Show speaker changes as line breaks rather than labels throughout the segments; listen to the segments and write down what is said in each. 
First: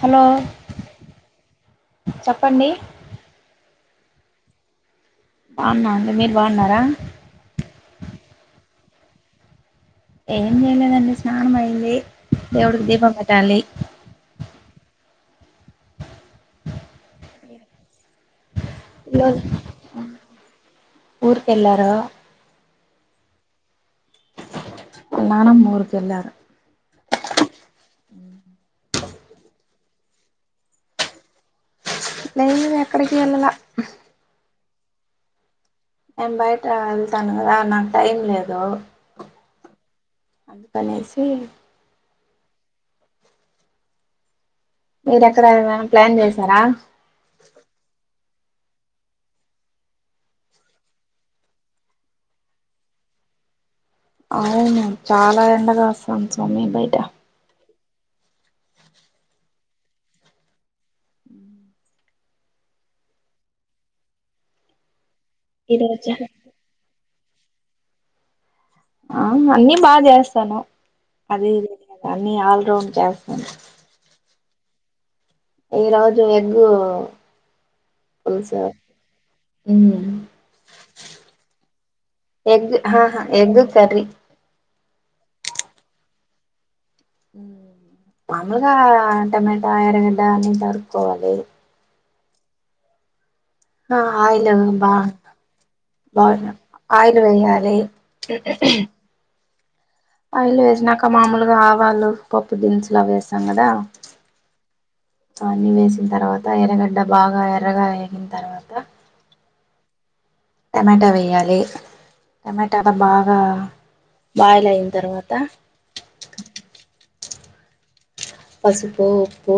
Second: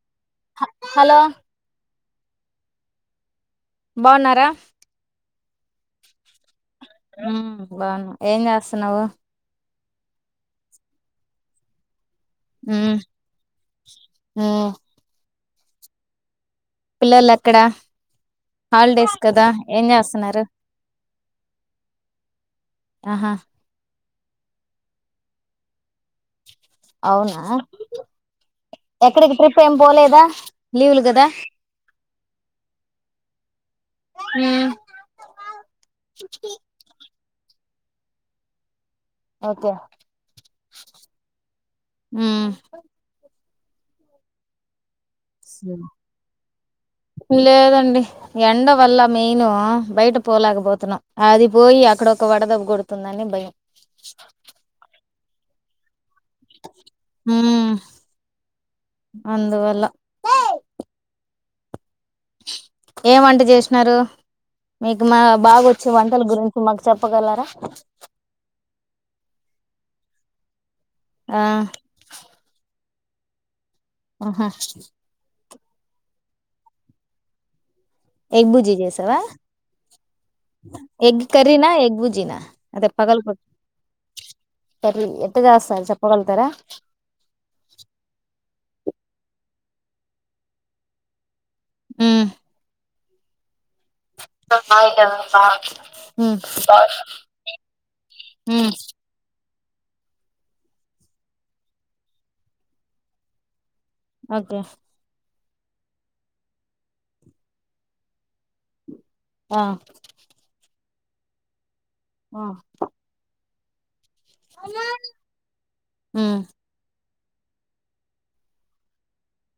Hello
hello
చెప్పండి
బాగున్నారా
బాగున్నా అండి మీరు బాగున్నారా
ఊ బాగున్న ఏం చేస్తున్నావు
ఏం చేయలేదు అండి స్నానం అయ్యింది దేవుడుకి
ఉమ్
దీపం పెట్టాలి
ఉమ్ పిల్లలు ఎక్కడ హాలిడేస్
పిల్లోలు
కదా ఏం చేస్తున్నారు
ఊరికెళ్ళారు
ఆహా
స్నానం ఊరుకి ఎలార
అవునా ఎక్కడికి ట్రిప్ ఏమి పోలేదా లీవ్ లు కదా
లే లే ఎక్కడికి వెళ్లలే
హుమ్
ఏం బయట తాను కదా నాకు టైం లేదు
ఓకే
అందుకనేసి
హ్మ్
మీరూ ఎక్కడ ఏదైనా ప్లాన్ చేసారా
లేదండి ఎండ వల్ల మేయిను బయట పోలేకపోతున్నాం అది పోయి అక్కడ ఒక వడ దెబ్బ కొడుతుందని భయం
అవునా చాలా ఎండగా వస్ రాం స్వామి బయటా
అందువల్లా ఏం వంట చేసినారు మీకు మా బాగా
ఈ
వచ్చే
రోజు
వంటల గురించి మాకు చెప్ ప్పగలార
ఆ అవును అన్ని బా చేస్తాను
ఆ
అదే ఇదే అని కాదు అన్ని అల్రౌండ్ [unintelligible]
హ్మ్ హు
ఈ రోజు ఎగ్గు
ఎగ్
పులుసు
బుజి చేసవా
హ్మ్
ఎగ్ కర్రీనా ఎగ్ బుజిన
ఎగ్
అదే
ఆహా
పగల్
ఎగ్ కర్రీ
సర ఎట్ జాస్త స చెప్పగలుతారా
నగ టమెటా ఎరగడ్డ అన్ని తరుక్కోవాలి
హ్మ్
ఆ ఆయిల్ బాగు
ఉమ్. ఉమ్.
బాగున్నా ఆయిల్ వేయాలి ఆ ఇల్లు వేసినాక మాముూలుగా ఆవాలు పప్పు దినుసులు అవి వేస్తాం కదా
అగే
అన్నీ వేసిన తర్వాత ఎరగడ్డ బాగా ఎర్రగా వేగిన తర్వాత
ఆ
టమేటా వేయాలి
ఆ
టమెటాలా బాగా బాయిల్ అయిన తర్వాత
ఉమ్
పసుపు ఉప్పు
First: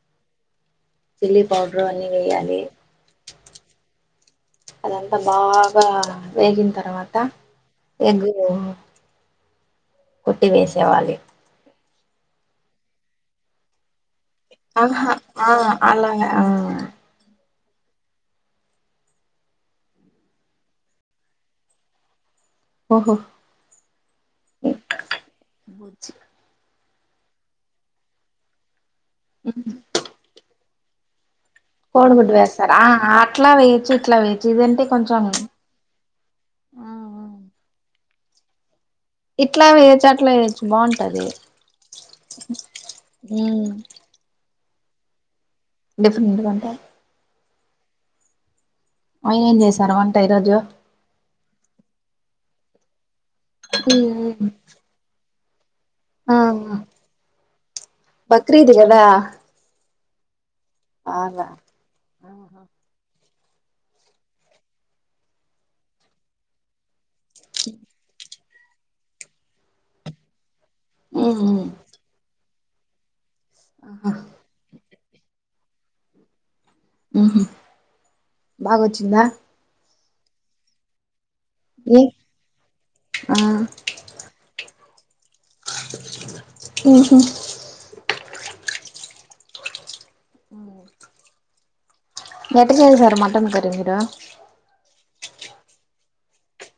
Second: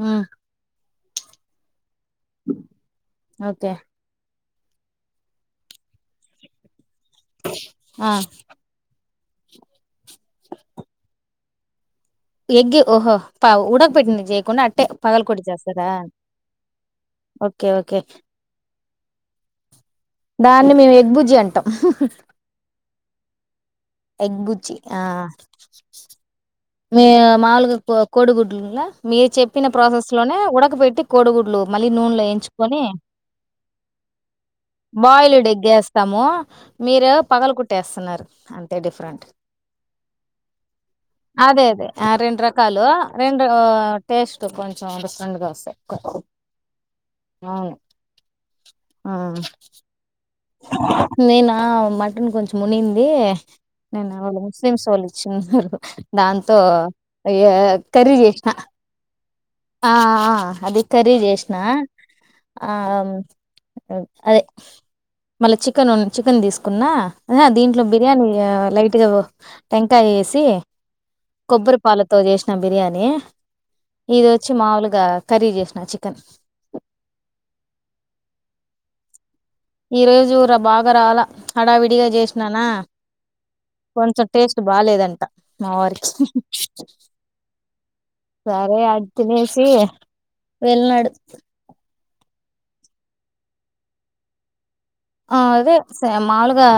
హ్మ్
చిల్లీ పౌడరు అన్ని వెయ్యాలి
ఓకే
అదంతా బాగా వేగిన తర్వాత త
ఆ
ఎగు కుట్టి వేసేవాళ్ళి
ఎగ్ ఓహో పా ఉడక పెట్టింది జ
అహా ఆ అలాగే ఆ
ఓకే ఓకే దాన్ని మేము ఎగ్బుజ్జి అంటాం
ఓహొ
ఎగ్ బుర్జీ ఆ
బుజ్జి
మీ మాములుగా కోడి గుడ్లు ఉండ్లా మీరు చెప్పిన ప్రాసెస్ లోనే ఉడక పెట కోడిగు మళ్ళీ నూనెలో
కోడిగుడ్డు వేస్తారా
ఎంచుకొని
ఆ అట్లా వేయచ్చు ఇట్లా వేయచ్చు ఇదంటే కొంచెం
బాయిల్డ్ ఎగ్ ఏస్తాము మీరు పగల కొట్టి వేస్తున్నారు అం
ఇట్లా వేయచ్చు అట్లా వేయచ్చు బాంటది
అదే అదే రెండు రకాలు రెండు టేస్ట్ కొంచం డిఫరెంట్గ వస్
డిఫరెంట్గ అంటే
అవును ఆ
ఆయన ఏం చేశారు వంట ఇ
నేనా మ అను కొంచెంమునింది నిన్న వాళ్ళు ముస్లింసొల్లు ఇచ్ సరిపో
ఆ
దాంతో ఏ కర్రి చేసిన
బక్రీద్ కదా
ఆ అది కర్రీ
అవునా
చేసిన ఆ అదే మళ్ళా చికెన్ చికెన్ తీసుకున్నా అదే దీంట్లో బిర్యానీ లైట్గా ఓ టెంకాయ ఏసి కొబ్బరి పాలతో చేసిన న బిర్యానీ ఇది వచ్చి మాములగ కర్రీ చేసిన చికెన్
బాగోచ్చింద
ఈ రోజు బాగా రాల
ఏ
హడావిడిగా చేసిన నా కొంచెం టేస్ట్ బాలేదంట మా వారికి
ఓహో
సరే ఆధ్ తినేసి వెల్నాడు
ఎట్ట చేశారు మటన్ కర్రి మీరు
ఆ అదే స మాములుగా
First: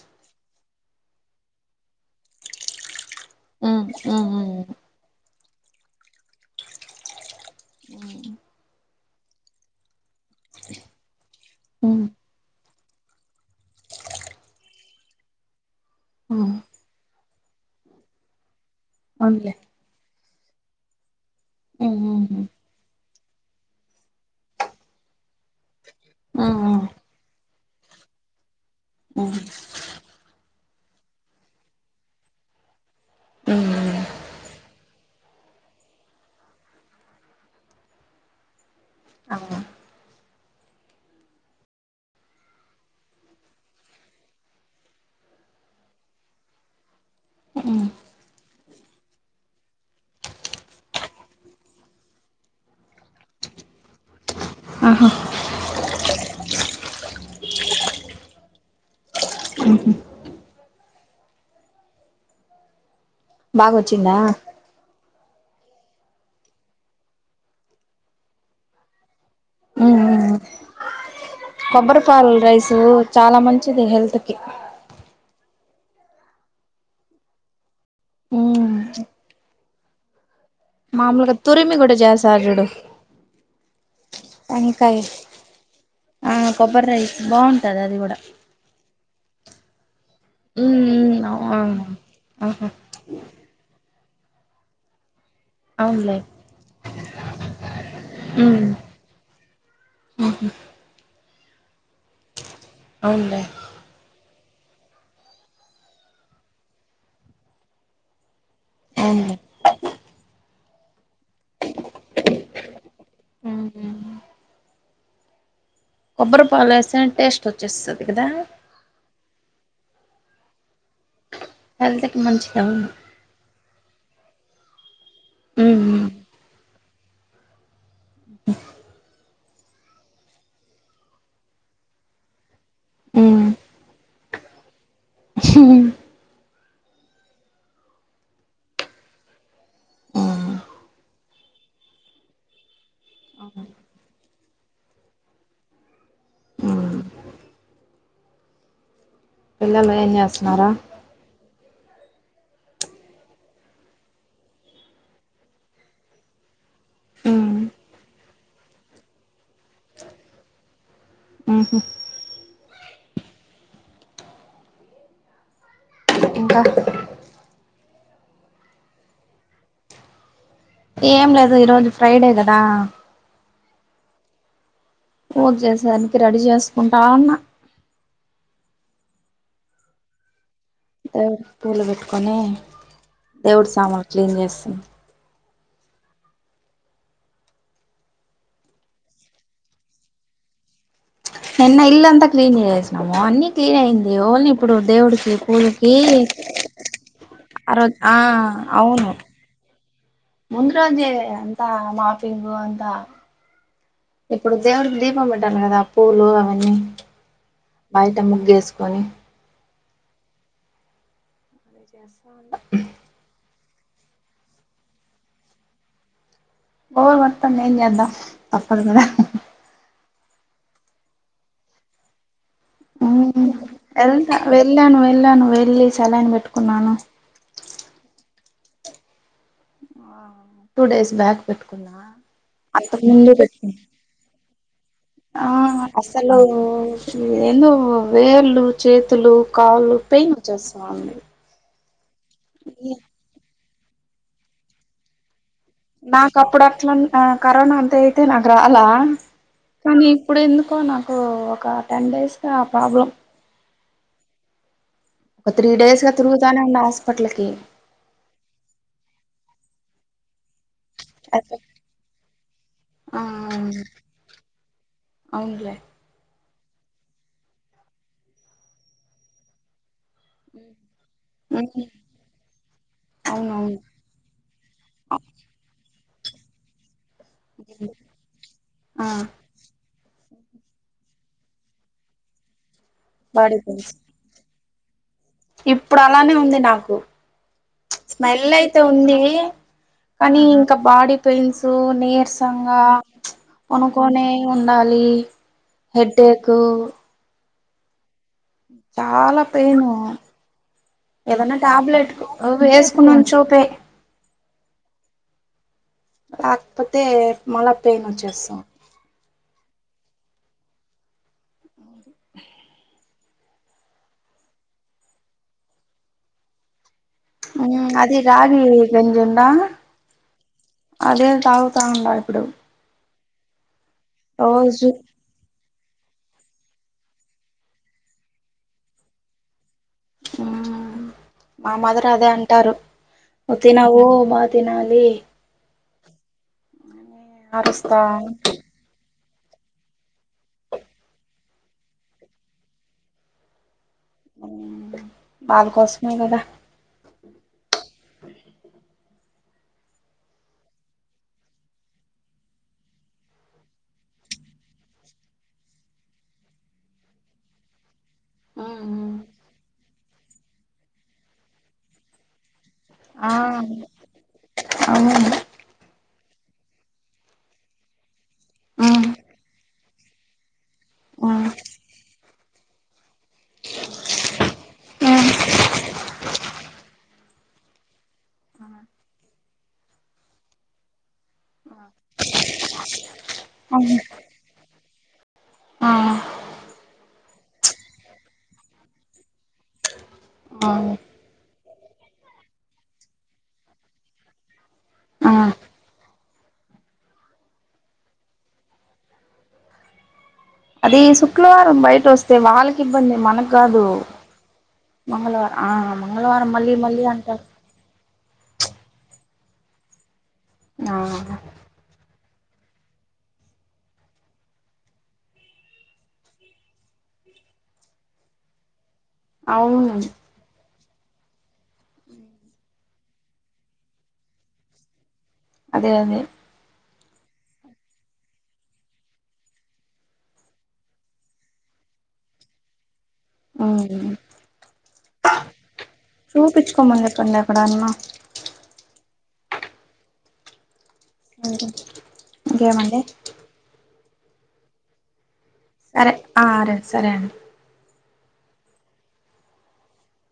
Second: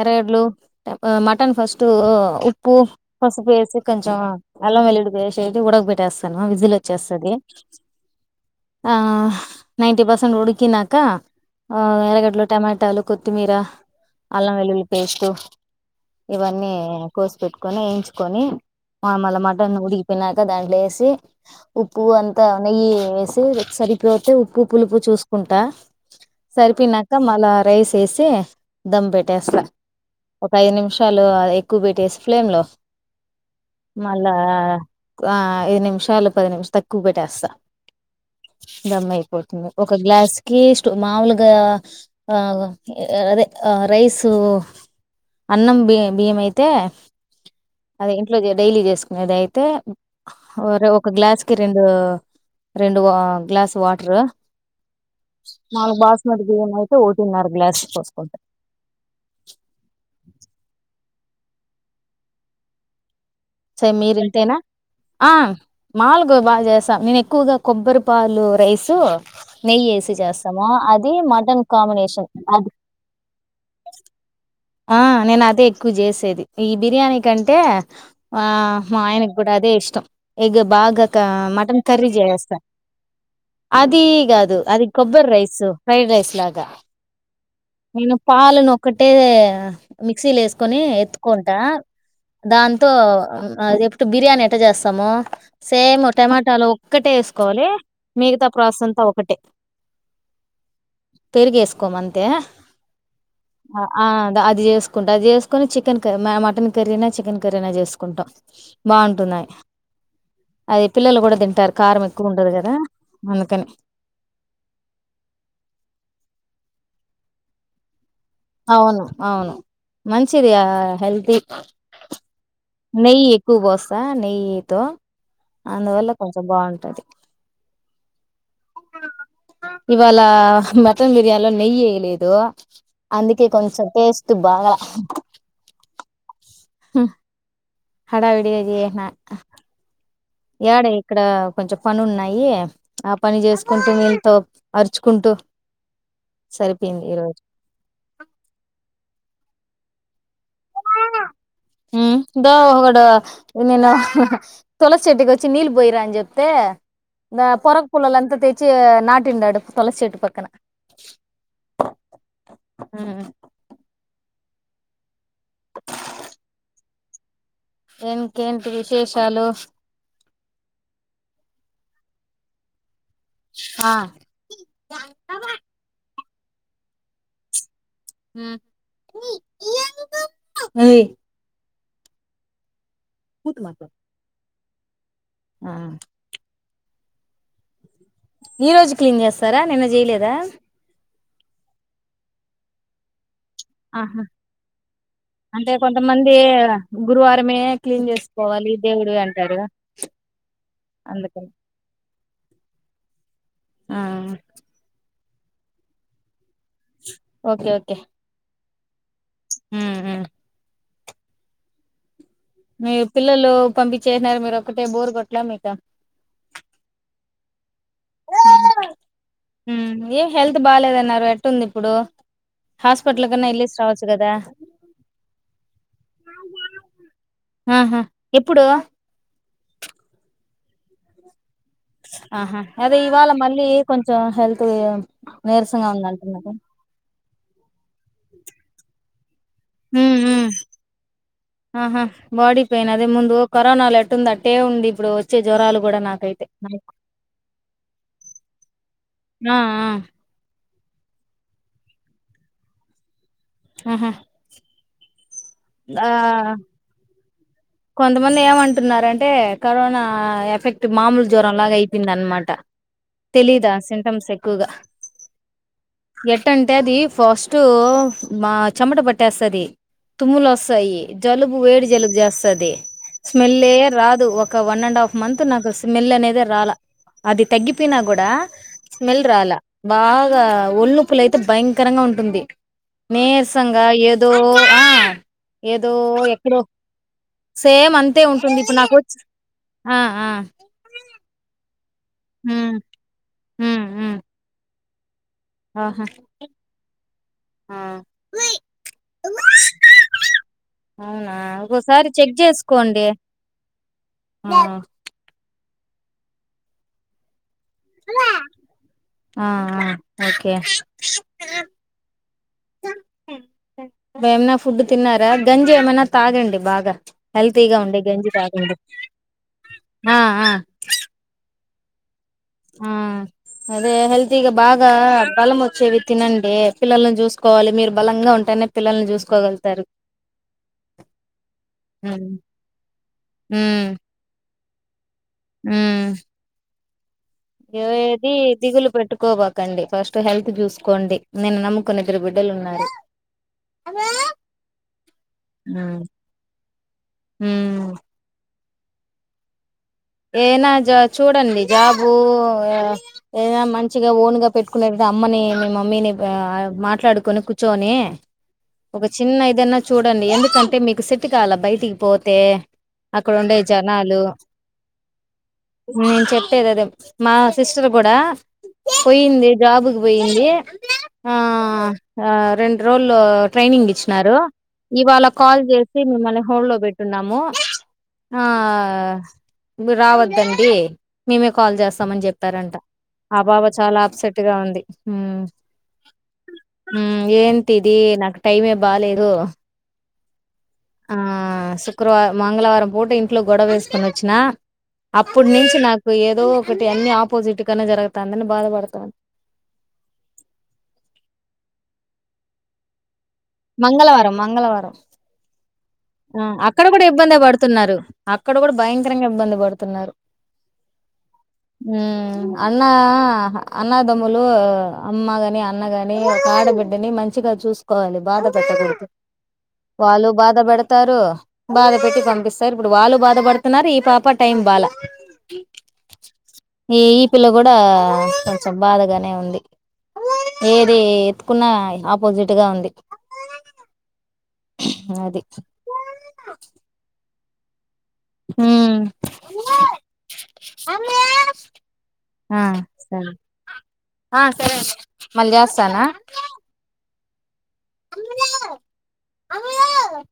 ఎరడ్లు మటన్ ఫస్ట్ ఉప్పు పసుపు వేసి
హమ్
కొంచెం
హమ్
అల్లం వెల్లుల్లి పేస్ట్ వేసి ఉడక పెట్టేస్తను విజిల్ వచ్చేస్తది
ఉ
ఆ నైన్టీ పర్సెంట్ ఉడికినాక
ఉమ్
ఎరగడ్లు టమాటాలు కొత్తిమీర అల్లం వెల్లుల్లి పేస్టు
ఉమ్
ఇవన్నీ కోసిపెట్టుకొని వేయించుకొని మళ్ళీ
అవునులే
మటన్ ఉడికిపోనాక దాంట్లో వేసి
ఉమ్
ఉప్పు అంతా
ఉమ్
నెయ్యి వేసి సరిపోతే ఉప్పు పులుపు చూసుకుంటా
ఆ ఆ
సరిపోనాక మళ్ళా రైస్ వేసి దమ్
ఉమ్
పెట్టేస్తా ఒక ఐదు నిమిషాలు ఎక్కువ పెట్టేసి ఫ్లేమ్లో
ఉమ్
మళ్ళా ఐదు నిమిషాలు పది నిమిషాలు త ఎక్కువ పెట్టేస్తా దమ్
ఆ
అయిపోతుంది ఒక గ్లాస్ కిష్ట మాముూలుగ ఆ అదే ఆ రైసు అన్నం బియ్యం అయితే
ఉమ్
అది ఇంట్లో డైలీ చేసుకునేది అయితే ఒక గ్లాస్ కి రెండు రెండు గ్లాసు వాటరు
ఆహా
ఆ బాస్మతి బియ్యం అయితే ఓటి నరా గ్లాస్ పోసుకుంటాం
బాగొచ్చిందా
మీర్ ఇంతేనా ఆ మాలుగ బాగా చేస్తాం నేను ఎక్కువగా కొబ్బరి పాలు రైసు నెయ్యి వేసి చేస్తాము అది మటన్ కాంబినేషన్
కొబ్బరిపలు
అది
రైసు చాలా మంచిది హెల్త్ కి
ఎక్కు చేసేది ఈ బిర్యానీ కంటే ఆ
ఉమ్
మా ఆయనకు కూడా అదే ఇష్టం ఎగ్ బాగా
మామూలుగా తురిమి
మటన్
కూడా
కర్రీ
చేస్తారు
చేసేస్త
చూడు
అది కాదు అది
వంకాయ
కొబ్బరి రైస్ ఫ్రైడ్
ఆ
రైస్ లాగా
కొబ్బరి రైస్ బాగుంటది అది
నేను
కూడా
పాలను ఒక్కటే మిక్సీలు వేసుకొని
ఉమ్ ఉమ్
ఎత్తుకుంటా
అవును ఆహా
దాంతో అది ఎప్పుడు బిర్యానీ ఎట్ట చేస్తామో సేమ్
అవునులే
టమాటాలు ఒక్కటే వేసుకోవాలి మిగతా
ఉమ్
ప్రాసెస్ అంతా ఒకటే పెరుగు వేసుకోము అంతే
అవునులే
ఆ అది చేసుకుంటాం అది చేసుకొని చికెన్ క్రీ మటన్ కర్రీనో చికెన్ కర్రీనో చేసుకుంటాం
అవునులే
బాగుంటున్నాయి్ ఎప్ప పిల్లలు కూడా తింటారు కారం ఎక్కువ ఉండదు కదా అందుకని
ఉమ్ కొబ్బరి పాలస్తేనే టేస్ట్ వచ్చేస్తంది
అవును అవును మంచిది కదా హెల్తీ
హెల్త్ కి మంచిది అవును
నెయ్యి ఎక్కువ పోస్త నెయ్యి హా
ఉమ్ ఉమ్
అందువల్ల కొంచెం బాగుంటది ఇవాళ మటన్ బిర్యానీ లో నెయ్యి వేయలేదు
ఉమ్
అందుకే కొంచెం టేస్ట్ బాలా హు [unintelligible] డ ఇక్కడ కొంచెం పని ఉన్నాయి ఆ పని చేసుకుంటూ నీతో అరుచుకుంటూ సరిపోయింది ఈరోజు
పిల్లలు ఏం చేస్తున్నారు
ఇా ఒకడు నేను తులసి చెట్టుకి వచ్చి నీళ్ళు పోయిరా అని చెప్తే ద పొరగ పుల్లలుంతా తెచ్చి నాటిండాడు తులసి చెట్టు పక్కన
ఆహా
ఉమ్
ఇంకా
ఇంకేంటి విశేషాలు
ఏం లేదు ఈ రోజు ఫ్రైడే కదా
ఆ
పూజ చేసేదానికి రెడీ చేసుకుంటా ఉన్నా
హు ఈ ఎందుకు ఏయ్
దేవుడికి పూలు పెట్టుకొని
కూతు
దేవుడు
మాట్లాడు
సామాన్లు క్లీన్ చేస్త అ
ఆ ఈ రోజు క్లీన్ చేస్తారా నిన్న చేయలేదా
నిన్న ఇల్లంత క్లీీన్ చేసేసినాము అన్ని క్లీన్ ఆయింది
ఆహా
ఓన్లీ ఇప్పుడు దేవుడికి
అంటే
పూజకి
కొంతమంది గురువారమే
ఆ రజు
క్లీన్
ఆ
చేసుకోవాలి
అవును
దేవుడు అంటారు
ముందు రోజే
అందుకని
అంతా మాఫింగు అంతా
ఆ
ఇప్పుడు దేవుడికి దీప్ దీపం పెట్టల్ల కదా పూలు అవన్ని బయట ముగ్గేసుకు కొని
హు హు
జసా
మీరు పిల్లలు పంపించేసినారు మీరు ఒక్కటే బోర్ కొట్లా మీక
బోర్ కొడతంది ఏం చేద్దాం తప్పదు కదా
ఉమ్ ఏం హెల్త్ బాలేదన్నారు ఎట్టుంది ఇప్పుడు
ఉ
హాస్పిటల్ కన్నా వెళ్ళేసి రావచ్చు కదా
వెళ్తా వెళ్ళాను వెళ్ళాను వెళ్ళి సలయిన్ పెట్టుకున్నాను
ఆహా ఎప్పుడు
టూ డేస్ బ్యాక్ పెట్టు
ఆహా అదే ఇవాళ మళ్ళీ కొంచెం హెల్త్ ఏం
ఆ అసలు ఎందో వేళ్ళు చేతులు కాల్లు
ఉమ్
పెయిన్
ఉమ్
వచ్చేస్తా ఉంది
ఆహా బాడి పేయిన్ అదే ముందు కరోనాలో ఎట్టుంది అట్టే ఉంది ఇప్పుడు జ్వరాలు కూడా
నాకు
నాకైతే
అప్పుడు అట్లంతా కరోనా అంత అయితే నాకు రాలా
ఆ ఆ
కానీ ఇప్పుడు ఎందుకు ఎందుకో నాకు ఒక టెన్ డేస్ గా ప్రాబ్లం
ఊ హు
ఒక త్రీ డేస్గా తిరుగుతానే ఉన్న హాస్పిటల్ ఉ
కొంతమంది ఏమంటున్నారంటే కరోనా ఎఫెక్ట్ అంటే మామూలు జ్వరంలాగా అయిపోయింది అనమాట
ఆ
తెలీదా సింటమ్స్ ఎక్కువగా
అవునులే
ఎట్ ఎట్ట అంటే అది ఫస్ట్ మా చెమట పట్టేస్తది తుమ్లు వస్తాయి జలుబు
ఉమ్
వేడ్ జలుబు జాస్ స్మెల్ లే
అవునవును
రాదు ఒక వన్ అండ్ హాఫ్ మంత్ నాకు అస్ స్మెల్ అనేదే రాల అది తగ్గిపోయినా కూడా
ఆ
స్మెల్ రాలా బాగా ఒల్లిొప్పులు అయితే భయంకరంగా ఉంటుంది
బాడీ
నీరసంగా
పెయిన్స్
ఏదో కో ఆ ఏదో
ఇప్పుడు అలానే ఉంది
ఎక్కడో
నాకు
సేమ్ అంతే
స్మెల్
ఉంటుంది ఇప్పుడు
అయితే
నాకు
ఉంది
వచ్చి ఆ ఆ
కానీ ఇంకా బాడీ పెయిన్స్ తోన్
హ్మ్
నీర్సంగా
హ్మ్ హ్మ్
కొనుకునే ఉ నాలీ
ఆహా
హెడేకూ
ఆ
చాలా పెయిను
అవునా
ఏదన్నా
ఒకోసారి
టాబ్లెట్
చెక్ చేసుకోండి
వేసుకున్నా చూపే
ఆ
ఆకపోతే మళా పెయిన్ వచ్చేస్తాం
ఆ ఆ ఓకే ఏమనా ఫుడ్ తిన్నారా గంజి ఏమైనా తాగండి బాగా హెల్తీగా
ఉమ్
ఉండే
అదిే
గంజి
రాగి
తాగండి
గంజి ఉందా
ఆ ఆ
అదే తాగ్ త్త ఉండా ఇప్పుడు
ఆ అదే హెల్త్ీగా
రోజు
బాగా బలం వచ్చేవి తినండి పిల్లలను చూసుకోవాలి మీరు బలంగా ఉంటేనే పిల్లల్ని చూసుకోగలుగుతారు
మా మాదర్ అదే అంటారు ను తినవ్ మా తినాలి
హుమ్ ఏగా
అరుస్తా
ఏది దిగులు పెట్టు కోబకండి ఫస్ట్ హెల్త్ చూసుకోండి నిన్ను నమ్ముకుని ఇద్దరు బిడ్డలు ఉన్నారు
వాళ కోసమే కదా
హూ మ్ ఏనా జా చూడండి జాబు ఏనా మంచిగా ఓన్గా పెట్టుకునేతే అమ్మని మీ మమ్మీని మాట్లాడుకొని కూర్చోొని ఒక చిన్న
ఆ
ఇ ఏదన్నా చూడండి ఎందుకంటే మీకు సెట్టు కాలా బయటికి పోతే
అవును ఆ
అక్కడ ఉండే జనాలు
ఆ
నేను చెప్పేది అదే మా సిస్టర్ కూడా పోయింది జాబ్ కి పోయింది ఆ రెండు రోజులు ట్రైనింగ్ ఇచ్చినారు ఇవాళ కాల్ చేసి మిమ్మల్ని హోల్డ్ లో పెట్టున్నాము ఆ నువ్ రావద్దండి మేమే కాల్ చేస్తామని చెప్పారంట ఆ పాపా
అవును
చాలా అప్సెట్ గా ఉంది
ఆ
ఊ ఏంటి ఇది నాకు టైమే బాలేేదు
అవును
ఆ శుక్రవార మంగళవారం పూట ఇంట్లో గొడవ వేసుకొని వచ్చిన
ఆ
అప్పుడి నుంచి నాకు ఏదో ఒకటి అన్ని ఆపోజిట్ గనే జరుగుతాందని బాధపడతోంది
అది శుక్లవారం బయట వస్తే వాళ్ళకి ఇబ్బంది మనకి
మంగళవారం మంగళవారం
ఆ
ఆ
మంగళవారం మళ్ళీ
అక్కడ
మళ్ళీ
కూడా ఇబ్బందే
అంటారు
పడుతున్నారు అక్కడ కూడా భయంకరంగా ఇబ్బంది పడుతున్నారు
ఆ
హ్మ్. అన్న అన్నదమ్ములు అమ్మగాని అన్నగాని ఒక ఆడబిడ్డని మంచిగా చూసుకోవాలి బాధ పెట్టకూడదు
అవును
వాళ్ళు బాధ పెడత స్తారు బాధ పెట్టి పంపిస్తారు ఇప్పుడు వాళ్ళు బాధ పడుతున్నారు ఈ పాపా టైం బాల
అదే అదే
ఈ ఈ పిల్ల కూడా కొంచెం బాధగానే ఉంది ఏది ఎత్తుకున్న ఆపోజిట్గా ఉంది
ఊ
అది
చూపించుకోమని చెప్పండి ఎక్కడన్నా
ఊ
ఇంకేమండి
సరే ఆ సరే అ
సరే ఆ అరే సరే అండి
అమ్ములు ఆ అమ్ములు